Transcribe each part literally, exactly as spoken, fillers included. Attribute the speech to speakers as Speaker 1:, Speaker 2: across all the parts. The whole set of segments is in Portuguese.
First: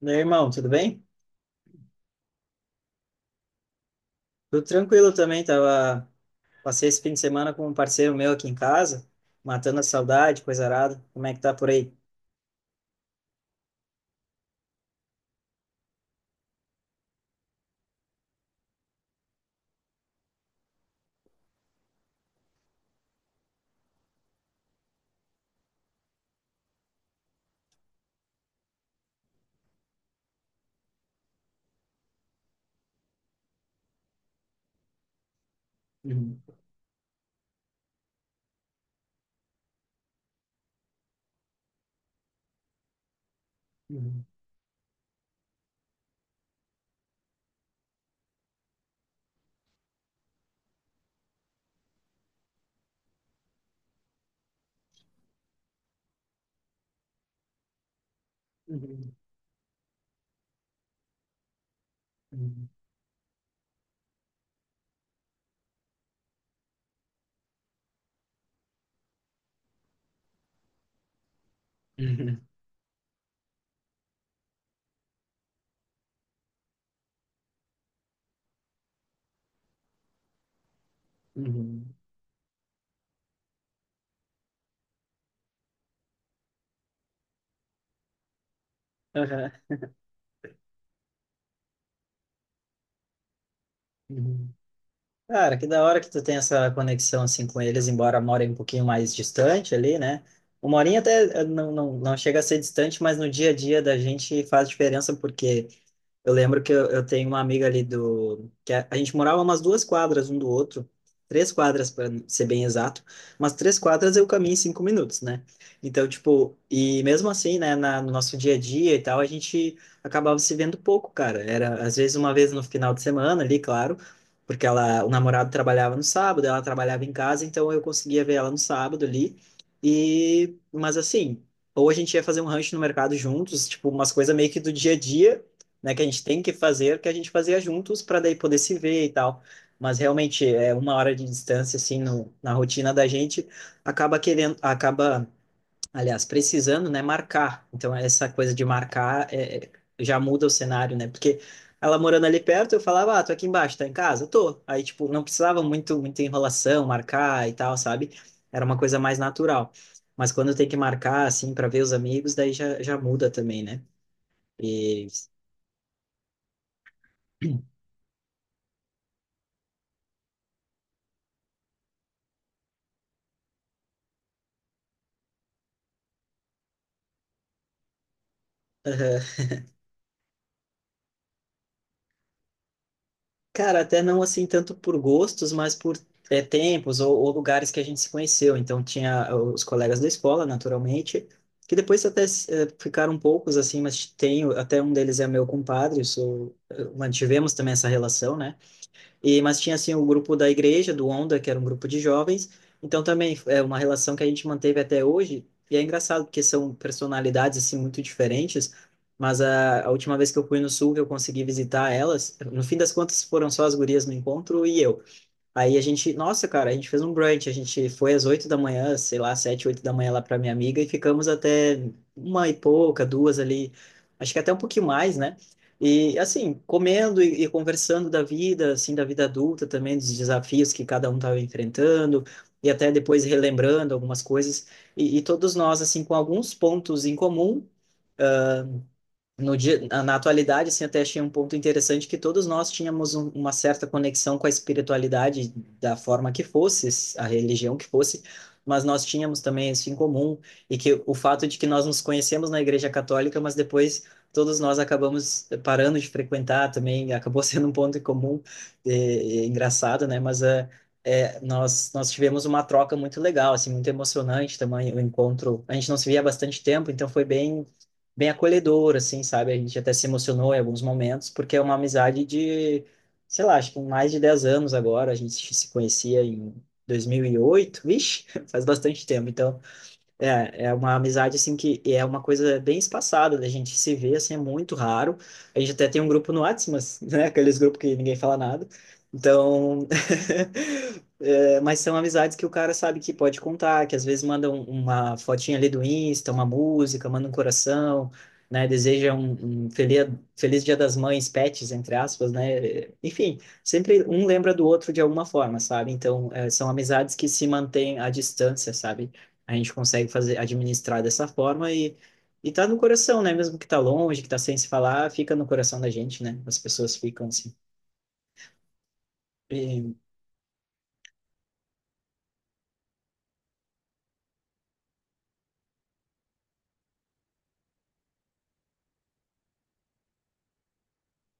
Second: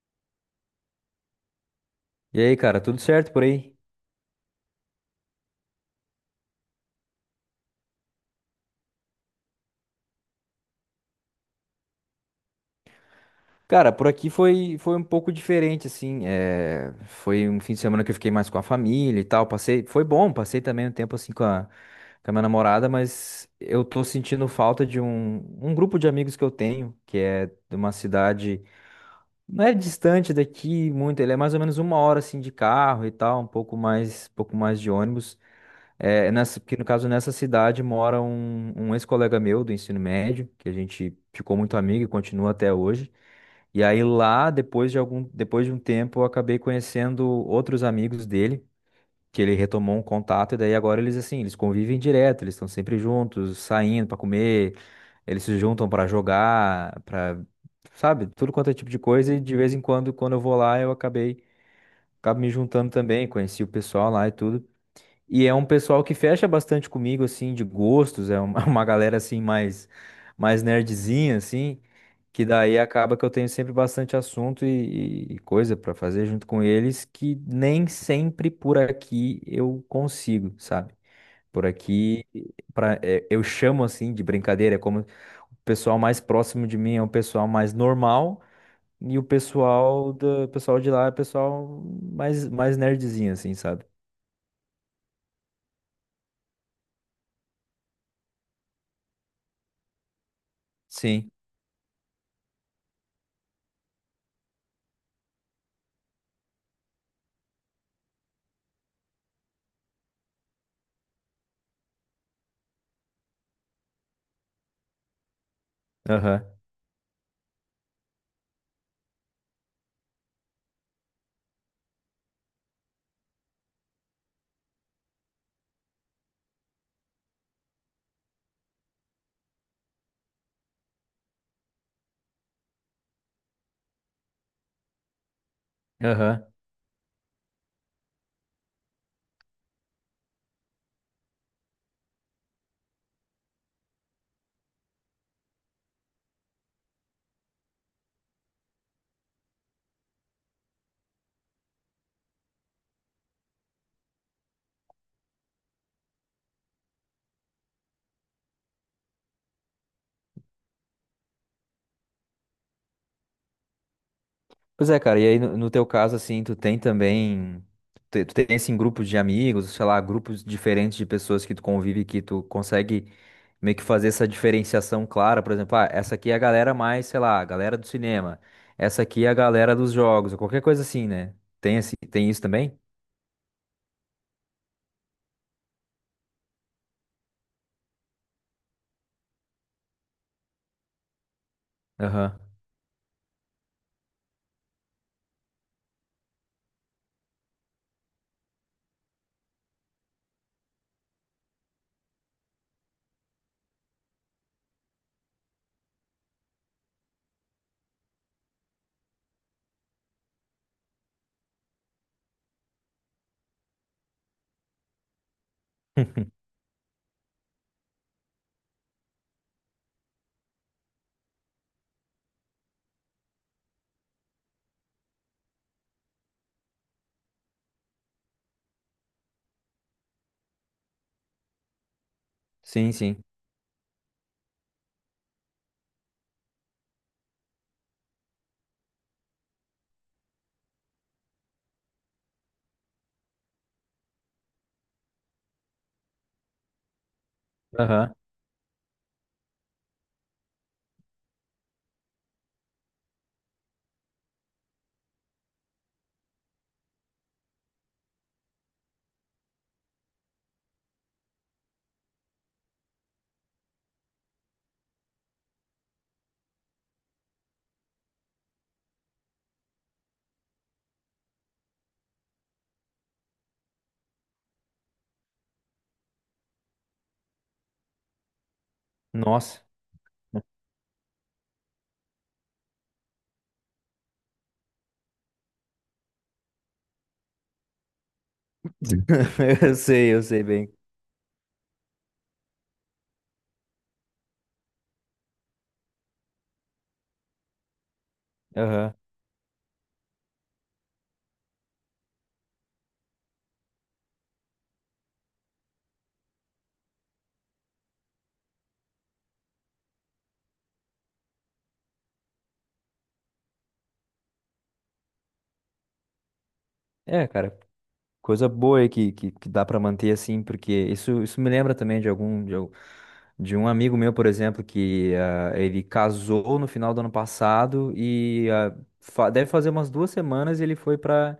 Speaker 1: Meu irmão, tudo bem?
Speaker 2: E aí, cara, tudo certo por aí?
Speaker 1: Tudo tranquilo também, tava. Passei esse fim de semana com um parceiro meu aqui em casa, matando a saudade, coisa arada. Como é que tá por aí?
Speaker 2: Cara, por aqui foi, foi um pouco diferente, assim. É, foi um fim de semana que eu fiquei mais com a família e tal. Passei, foi bom, passei também um tempo assim com a, com a minha namorada, mas eu tô sentindo falta de um, um grupo de amigos que eu tenho, que é de uma cidade, não é distante daqui muito, ele é mais ou menos uma hora assim de carro e tal, um pouco mais, pouco mais de ônibus. É, nessa, porque no caso, nessa cidade mora um, um ex-colega meu do ensino médio, que a gente ficou muito amigo e continua até hoje. E aí
Speaker 1: Uhum,
Speaker 2: lá, depois de algum, depois de um tempo, eu acabei conhecendo outros amigos dele, que ele retomou um contato, e daí agora eles assim, eles convivem direto, eles estão sempre juntos, saindo para comer, eles se juntam para jogar, para, sabe, tudo quanto é tipo de
Speaker 1: uhum,
Speaker 2: coisa, e de vez em quando, quando eu vou lá, eu acabei, acabo me
Speaker 1: uhum,
Speaker 2: juntando também, conheci o pessoal lá e tudo. E é um pessoal que fecha bastante comigo, assim, de gostos, é uma, uma galera, assim, mais, mais nerdzinha, assim,
Speaker 1: uhum,
Speaker 2: que
Speaker 1: uhum,
Speaker 2: daí acaba que eu tenho sempre bastante assunto e, e e coisa pra fazer junto com eles, que nem sempre por aqui eu consigo, sabe? Por
Speaker 1: uhum,
Speaker 2: aqui, pra, é, eu chamo, assim, de brincadeira, é como o pessoal mais próximo de mim é o pessoal mais normal, e o
Speaker 1: aham,
Speaker 2: pessoal, do, pessoal de lá é o pessoal mais, mais nerdzinho, assim, sabe?
Speaker 1: uhum. Cara, que da hora que tu tem essa conexão assim com eles, embora morem um pouquinho mais distante ali, né? Uma horinha até
Speaker 2: Sim.
Speaker 1: eh, não, não, não chega a ser distante, mas no dia a dia da gente faz diferença porque eu lembro que eu, eu tenho uma amiga ali do... que a, a gente morava umas duas quadras um do outro. Três quadras, para ser bem exato. Mas três quadras eu caminho em cinco minutos, né? Então,
Speaker 2: Aham.
Speaker 1: tipo. E mesmo assim, né? Na- no nosso dia a dia e tal, a gente acabava se vendo pouco, cara. Era, às vezes, uma vez no final de semana ali, claro. Porque ela, o namorado trabalhava no sábado, ela trabalhava em casa. Então, eu conseguia ver ela no sábado ali. E. Mas assim. Ou a gente ia fazer um rancho no mercado juntos, tipo, umas coisas meio que do dia a dia, né, que a gente tem
Speaker 2: Aham.
Speaker 1: que fazer, que a gente fazia juntos para daí poder se ver e tal. Mas realmente é uma hora de distância assim no, na rotina da gente acaba querendo, acaba, aliás, precisando, né, marcar. Então essa coisa de marcar é, é, já muda o cenário, né? Porque ela morando ali perto, eu falava, ah, tô aqui embaixo, tá em casa? Tô. Aí tipo, não precisava muito muita enrolação, marcar e tal, sabe? Era uma coisa mais natural. Mas quando tem que marcar assim para ver os amigos, daí já, já muda também, né?
Speaker 2: Pois é,
Speaker 1: E
Speaker 2: cara, e aí no, no teu caso, assim, tu tem também, tu, tu tem, assim, grupos de amigos, sei lá, grupos diferentes de pessoas que tu convive, que tu consegue meio que fazer essa diferenciação clara, por exemplo, ah, essa aqui é a galera mais, sei lá, a galera do cinema, essa aqui é a galera dos jogos, ou qualquer coisa assim, né? Tem, assim, tem isso também?
Speaker 1: cara, até não assim tanto por gostos, mas por é, tempos ou, ou lugares que a gente se conheceu. Então tinha ah, os colegas da escola, naturalmente, que depois até
Speaker 2: Aham.
Speaker 1: eh, ficaram poucos assim, mas tenho até um deles é meu compadre, eu sou, eh, mantivemos também essa relação, né? E, mas tinha, assim, o grupo da igreja, do Onda, que era um grupo de jovens. Então, também é uma relação que a gente manteve até hoje. E é engraçado, porque são personalidades, assim, muito diferentes. Mas a, a última vez que eu fui no Sul, que eu consegui visitar elas, no fim das contas, foram só as gurias no encontro e eu. Aí a gente, nossa, cara, a gente fez um brunch, a gente foi às oito da manhã, sei lá, sete, oito da manhã lá pra minha amiga e ficamos até uma e pouca, duas ali, acho que até um pouquinho mais, né? E assim, comendo e, e conversando da vida, assim, da vida adulta também, dos desafios que cada um estava enfrentando e até
Speaker 2: Sim, sim.
Speaker 1: depois relembrando algumas coisas e, e todos nós, assim, com alguns pontos em comum no dia, na atualidade, assim, até achei um ponto interessante que todos nós tínhamos um, uma certa conexão com a espiritualidade da forma que fosse, a religião que
Speaker 2: Aham.
Speaker 1: fosse, mas nós tínhamos também isso em comum e que o fato de que nós nos conhecemos na Igreja Católica, mas depois todos nós acabamos parando de frequentar também, acabou sendo um ponto em comum, é, é engraçado, né? Mas é, é, nós, nós tivemos uma troca muito legal, assim, muito emocionante também o encontro. A gente não se via há bastante tempo, então foi bem bem acolhedor, assim, sabe? A gente até se emocionou em alguns momentos, porque é uma amizade de, sei lá, acho que mais de dez anos agora. A gente se conhecia em dois mil e oito, vixe, faz bastante tempo. Então,
Speaker 2: Nossa.
Speaker 1: é, é uma amizade assim que é uma coisa bem espaçada, né? A gente se vê assim, é muito raro. A gente até tem um grupo no WhatsApp, mas, né? Aqueles grupos que ninguém fala nada.
Speaker 2: Eu
Speaker 1: Então,
Speaker 2: sei, eu sei bem.
Speaker 1: é, mas são amizades que o cara sabe que pode contar, que às vezes manda um- uma fotinha ali do Insta, uma música, manda um coração, né?
Speaker 2: Aham.
Speaker 1: Deseja um, um feliz, feliz Dia das Mães, pets, entre aspas, né? Enfim, sempre um lembra do outro de alguma forma, sabe? Então, é, são amizades que se mantêm à distância, sabe? A gente consegue fazer, administrar dessa forma e, e tá no coração, né? Mesmo que tá longe, que tá sem se falar, fica no coração da gente, né? As pessoas ficam
Speaker 2: É,
Speaker 1: assim.
Speaker 2: cara. Coisa boa aí que, que, que dá para
Speaker 1: E,
Speaker 2: manter assim, porque isso, isso me lembra também de algum de, al- de um amigo meu, por exemplo, que ah, ele casou no final do ano passado e ah, fa- deve fazer umas duas semanas ele foi para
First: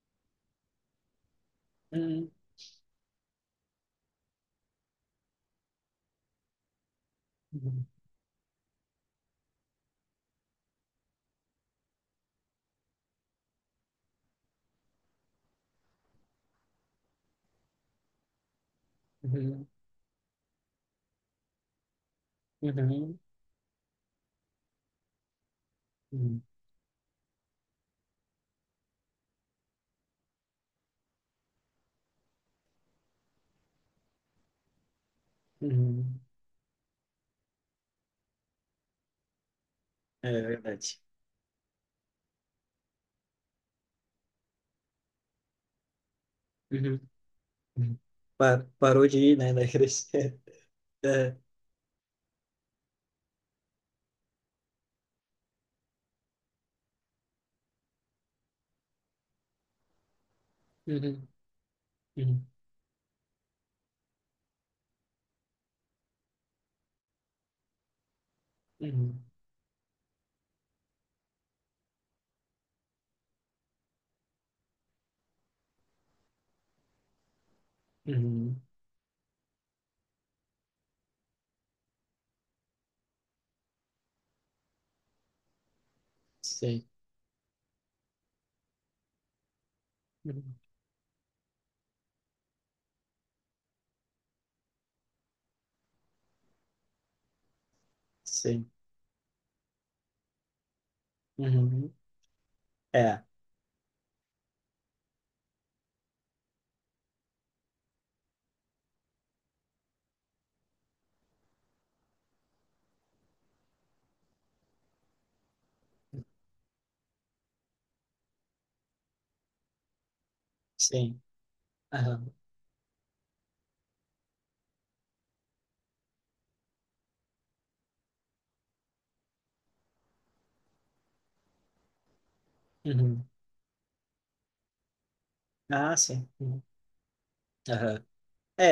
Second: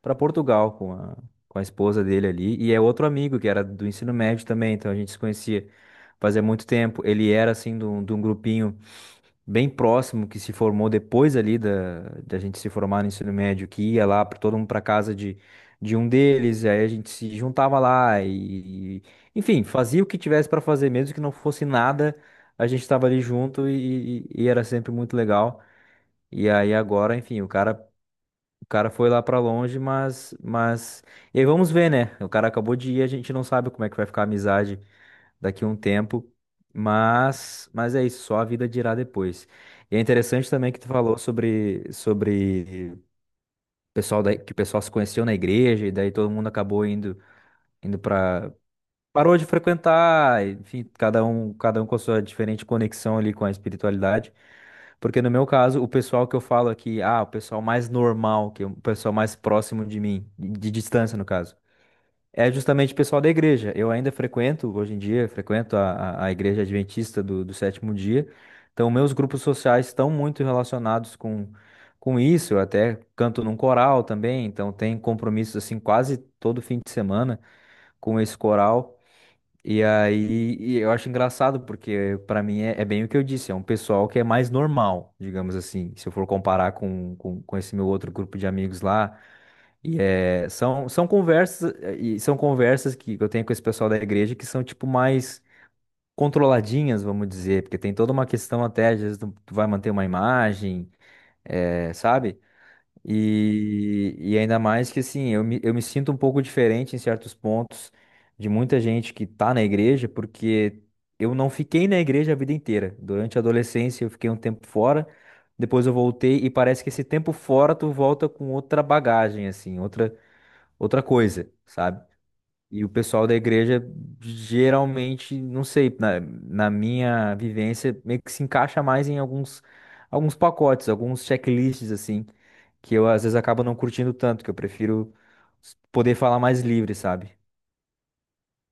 Speaker 2: para Portugal com a, com a esposa dele
Speaker 1: hum,
Speaker 2: ali. E é outro amigo que era do ensino médio também, então a gente se conhecia fazia muito tempo. Ele era assim de
Speaker 1: uhum,
Speaker 2: um de um grupinho bem próximo que se formou depois ali da, da gente se formar no ensino médio, que ia lá para todo mundo para casa de, de um deles, e aí a gente se juntava lá e, enfim,
Speaker 1: uhum,
Speaker 2: fazia o que tivesse para fazer, mesmo que não fosse nada, a gente estava
Speaker 1: uhum,
Speaker 2: ali junto e, e- e era sempre muito legal.
Speaker 1: uhum,
Speaker 2: E aí agora, enfim, o cara, o cara foi lá para longe, mas, mas, e aí vamos ver, né? O cara acabou de ir, a gente não sabe como é que vai ficar a amizade daqui a um
Speaker 1: uhum.
Speaker 2: tempo, mas mas é isso, só a vida dirá depois. E é
Speaker 1: É
Speaker 2: interessante também que tu
Speaker 1: verdade.
Speaker 2: falou sobre sobre pessoal da, que o pessoal se conheceu na igreja e daí todo mundo acabou
Speaker 1: Uhum,
Speaker 2: indo
Speaker 1: uhum.
Speaker 2: indo para
Speaker 1: Pa- parou de ir,
Speaker 2: parou de
Speaker 1: né? Da igreja.
Speaker 2: frequentar, enfim, cada
Speaker 1: É.
Speaker 2: um cada um com a sua diferente conexão ali com a espiritualidade. Porque no meu caso, o pessoal que eu falo aqui, ah, o pessoal mais normal, que é o pessoal mais próximo de mim, de de distância no
Speaker 1: Uhum,
Speaker 2: caso
Speaker 1: uhum,
Speaker 2: é justamente o pessoal da igreja. Eu ainda frequento, hoje em dia, frequento a, a, a igreja adventista do, do sétimo dia. Então, meus
Speaker 1: uhum,
Speaker 2: grupos sociais estão muito relacionados com, com isso. Eu até canto num coral também, então tem compromissos assim quase todo fim de semana com esse
Speaker 1: uhum.
Speaker 2: coral. E aí, e eu acho engraçado, porque pra mim é, é bem o que eu disse, é um pessoal que é mais normal, digamos assim, se eu for comparar
Speaker 1: Sim.
Speaker 2: com, com, com esse meu outro grupo de amigos lá. E é,
Speaker 1: Uhum,
Speaker 2: são, são conversas, eh, e são conversas que eu tenho com esse pessoal da igreja que são, tipo, mais controladinhas, vamos dizer, porque tem toda uma questão
Speaker 1: sim.
Speaker 2: até, às vezes tu tu vai manter uma imagem,
Speaker 1: Uhum.
Speaker 2: eh, sabe?
Speaker 1: É,
Speaker 2: E, e ainda mais que assim, eu me, eu me sinto um pouco diferente em certos pontos de muita gente que tá na igreja, porque eu não fiquei na igreja a vida inteira. Durante a adolescência eu fiquei um tempo fora, depois eu voltei e parece que esse tempo fora tu volta com outra bagagem, assim, outra, outra
Speaker 1: sim.
Speaker 2: coisa, sabe?
Speaker 1: Aham.
Speaker 2: E o pessoal da igreja geralmente, não sei, na, na minha vivência, meio que se encaixa mais em alguns, alguns pacotes, alguns checklists, assim que eu às
Speaker 1: Uhum.
Speaker 2: vezes acabo não curtindo tanto, que eu prefiro s-
Speaker 1: Ah,
Speaker 2: poder
Speaker 1: sim.
Speaker 2: falar mais
Speaker 1: Uhum.
Speaker 2: livre, sabe?
Speaker 1: Aham. É,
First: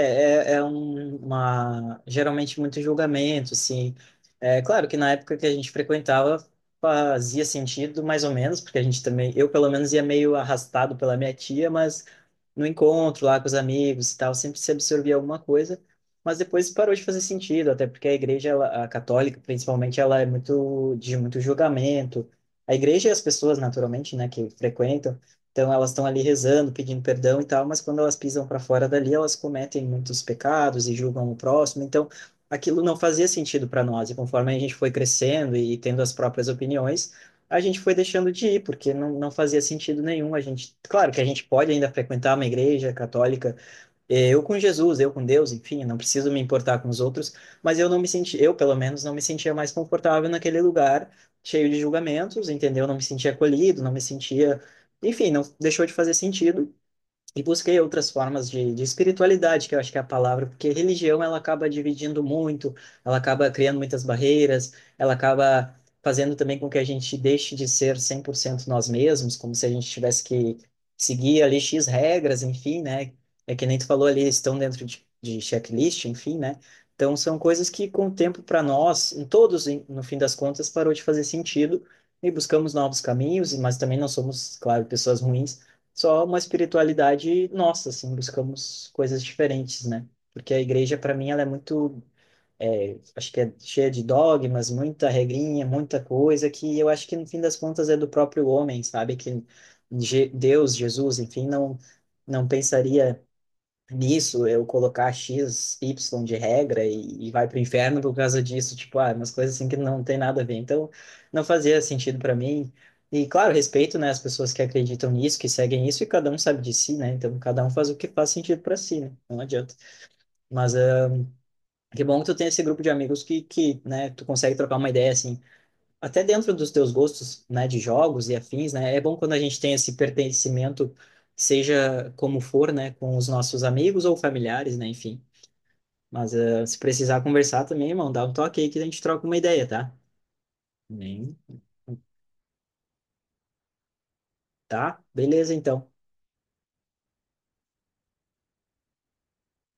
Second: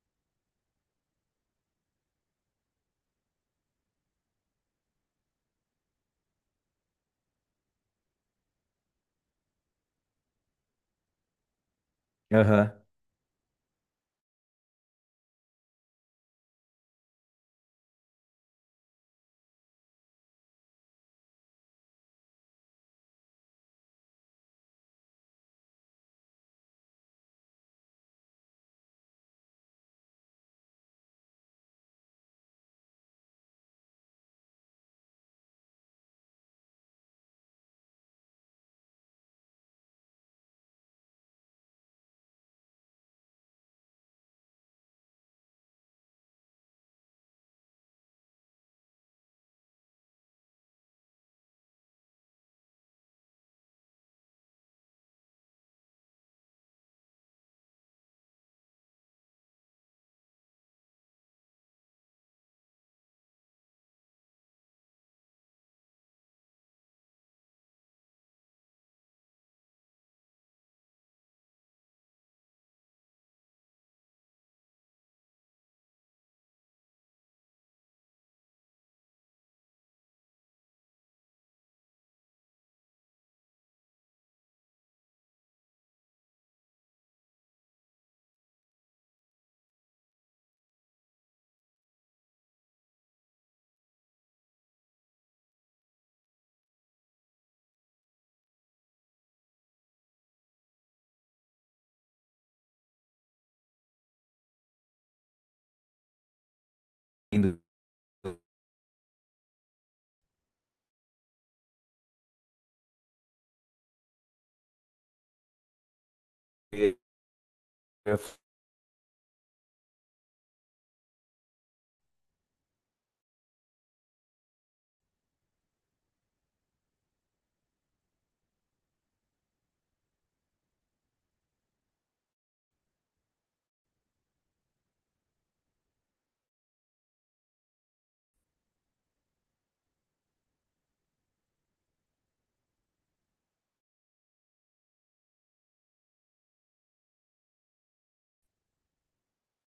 Speaker 1: é, é um- uma, geralmente muito julgamento, assim. É claro que na época que a gente frequentava fazia sentido, mais ou menos, porque a gente também, eu pelo menos ia meio arrastado pela minha tia, mas no
Speaker 2: Aham.
Speaker 1: encontro lá com os amigos e tal, sempre se absorvia alguma coisa, mas depois parou de fazer sentido, até porque a igreja, ela, a católica principalmente, ela é muito de muito julgamento. A igreja e as pessoas, naturalmente, né, que frequentam, então elas estão ali rezando, pedindo perdão e tal, mas quando elas pisam para fora dali, elas cometem muitos pecados e julgam o próximo. Então aquilo não fazia sentido para nós. E conforme a gente foi crescendo e tendo as próprias opiniões, a gente foi deixando de ir, porque não, não fazia sentido nenhum. A gente, claro que a gente pode ainda frequentar uma igreja católica é, eu com Jesus, eu com Deus, enfim, não preciso me importar com os outros, mas eu não me senti, eu pelo menos não me sentia mais confortável naquele lugar cheio de julgamentos, entendeu? Não me sentia acolhido, não me sentia, enfim, não deixou de fazer sentido e busquei outras formas de, de espiritualidade, que eu acho que é a palavra, porque religião ela acaba dividindo muito, ela acaba criando muitas barreiras, ela acaba fazendo também com que a gente deixe de ser cem por cento nós mesmos, como se a gente tivesse que seguir ali X regras, enfim, né? É que nem tu falou ali, estão dentro de, de checklist, enfim, né? Então são coisas que com o tempo para nós, em todos, em- no fim das contas, parou de fazer sentido e buscamos novos caminhos, mas também não somos, claro, pessoas ruins, só uma espiritualidade nossa, assim, buscamos coisas diferentes, né? Porque a igreja, para mim, ela é muito, é, acho que é cheia de dogmas, muita regrinha, muita coisa que eu acho que no fim das contas é do próprio homem, sabe? Que Je- Deus, Jesus, enfim, não não pensaria nisso, eu colocar X, Y de regra e, e vai pro
Speaker 2: Indo-
Speaker 1: inferno por causa disso, tipo, ah, umas coisas assim que não tem nada a ver. Então, não fazia sentido para mim. E, claro, respeito, né, as pessoas que acreditam nisso, que seguem isso, e cada um sabe de si,
Speaker 2: Eu
Speaker 1: né? Então, cada um faz o que
Speaker 2: ia
Speaker 1: faz sentido para si, né? Não adianta. Mas, ah, que bom que tu tem esse grupo de amigos que, que, né, tu consegue trocar uma ideia, assim, até dentro dos teus gostos, né, de jogos e afins, né? É bom quando a gente tem esse pertencimento, seja como for, né, com os nossos amigos ou familiares, né, enfim. Mas eh, se precisar conversar também, irmão, dá um toque aí que a gente troca uma ideia, tá? Nem. Tá? Beleza, então.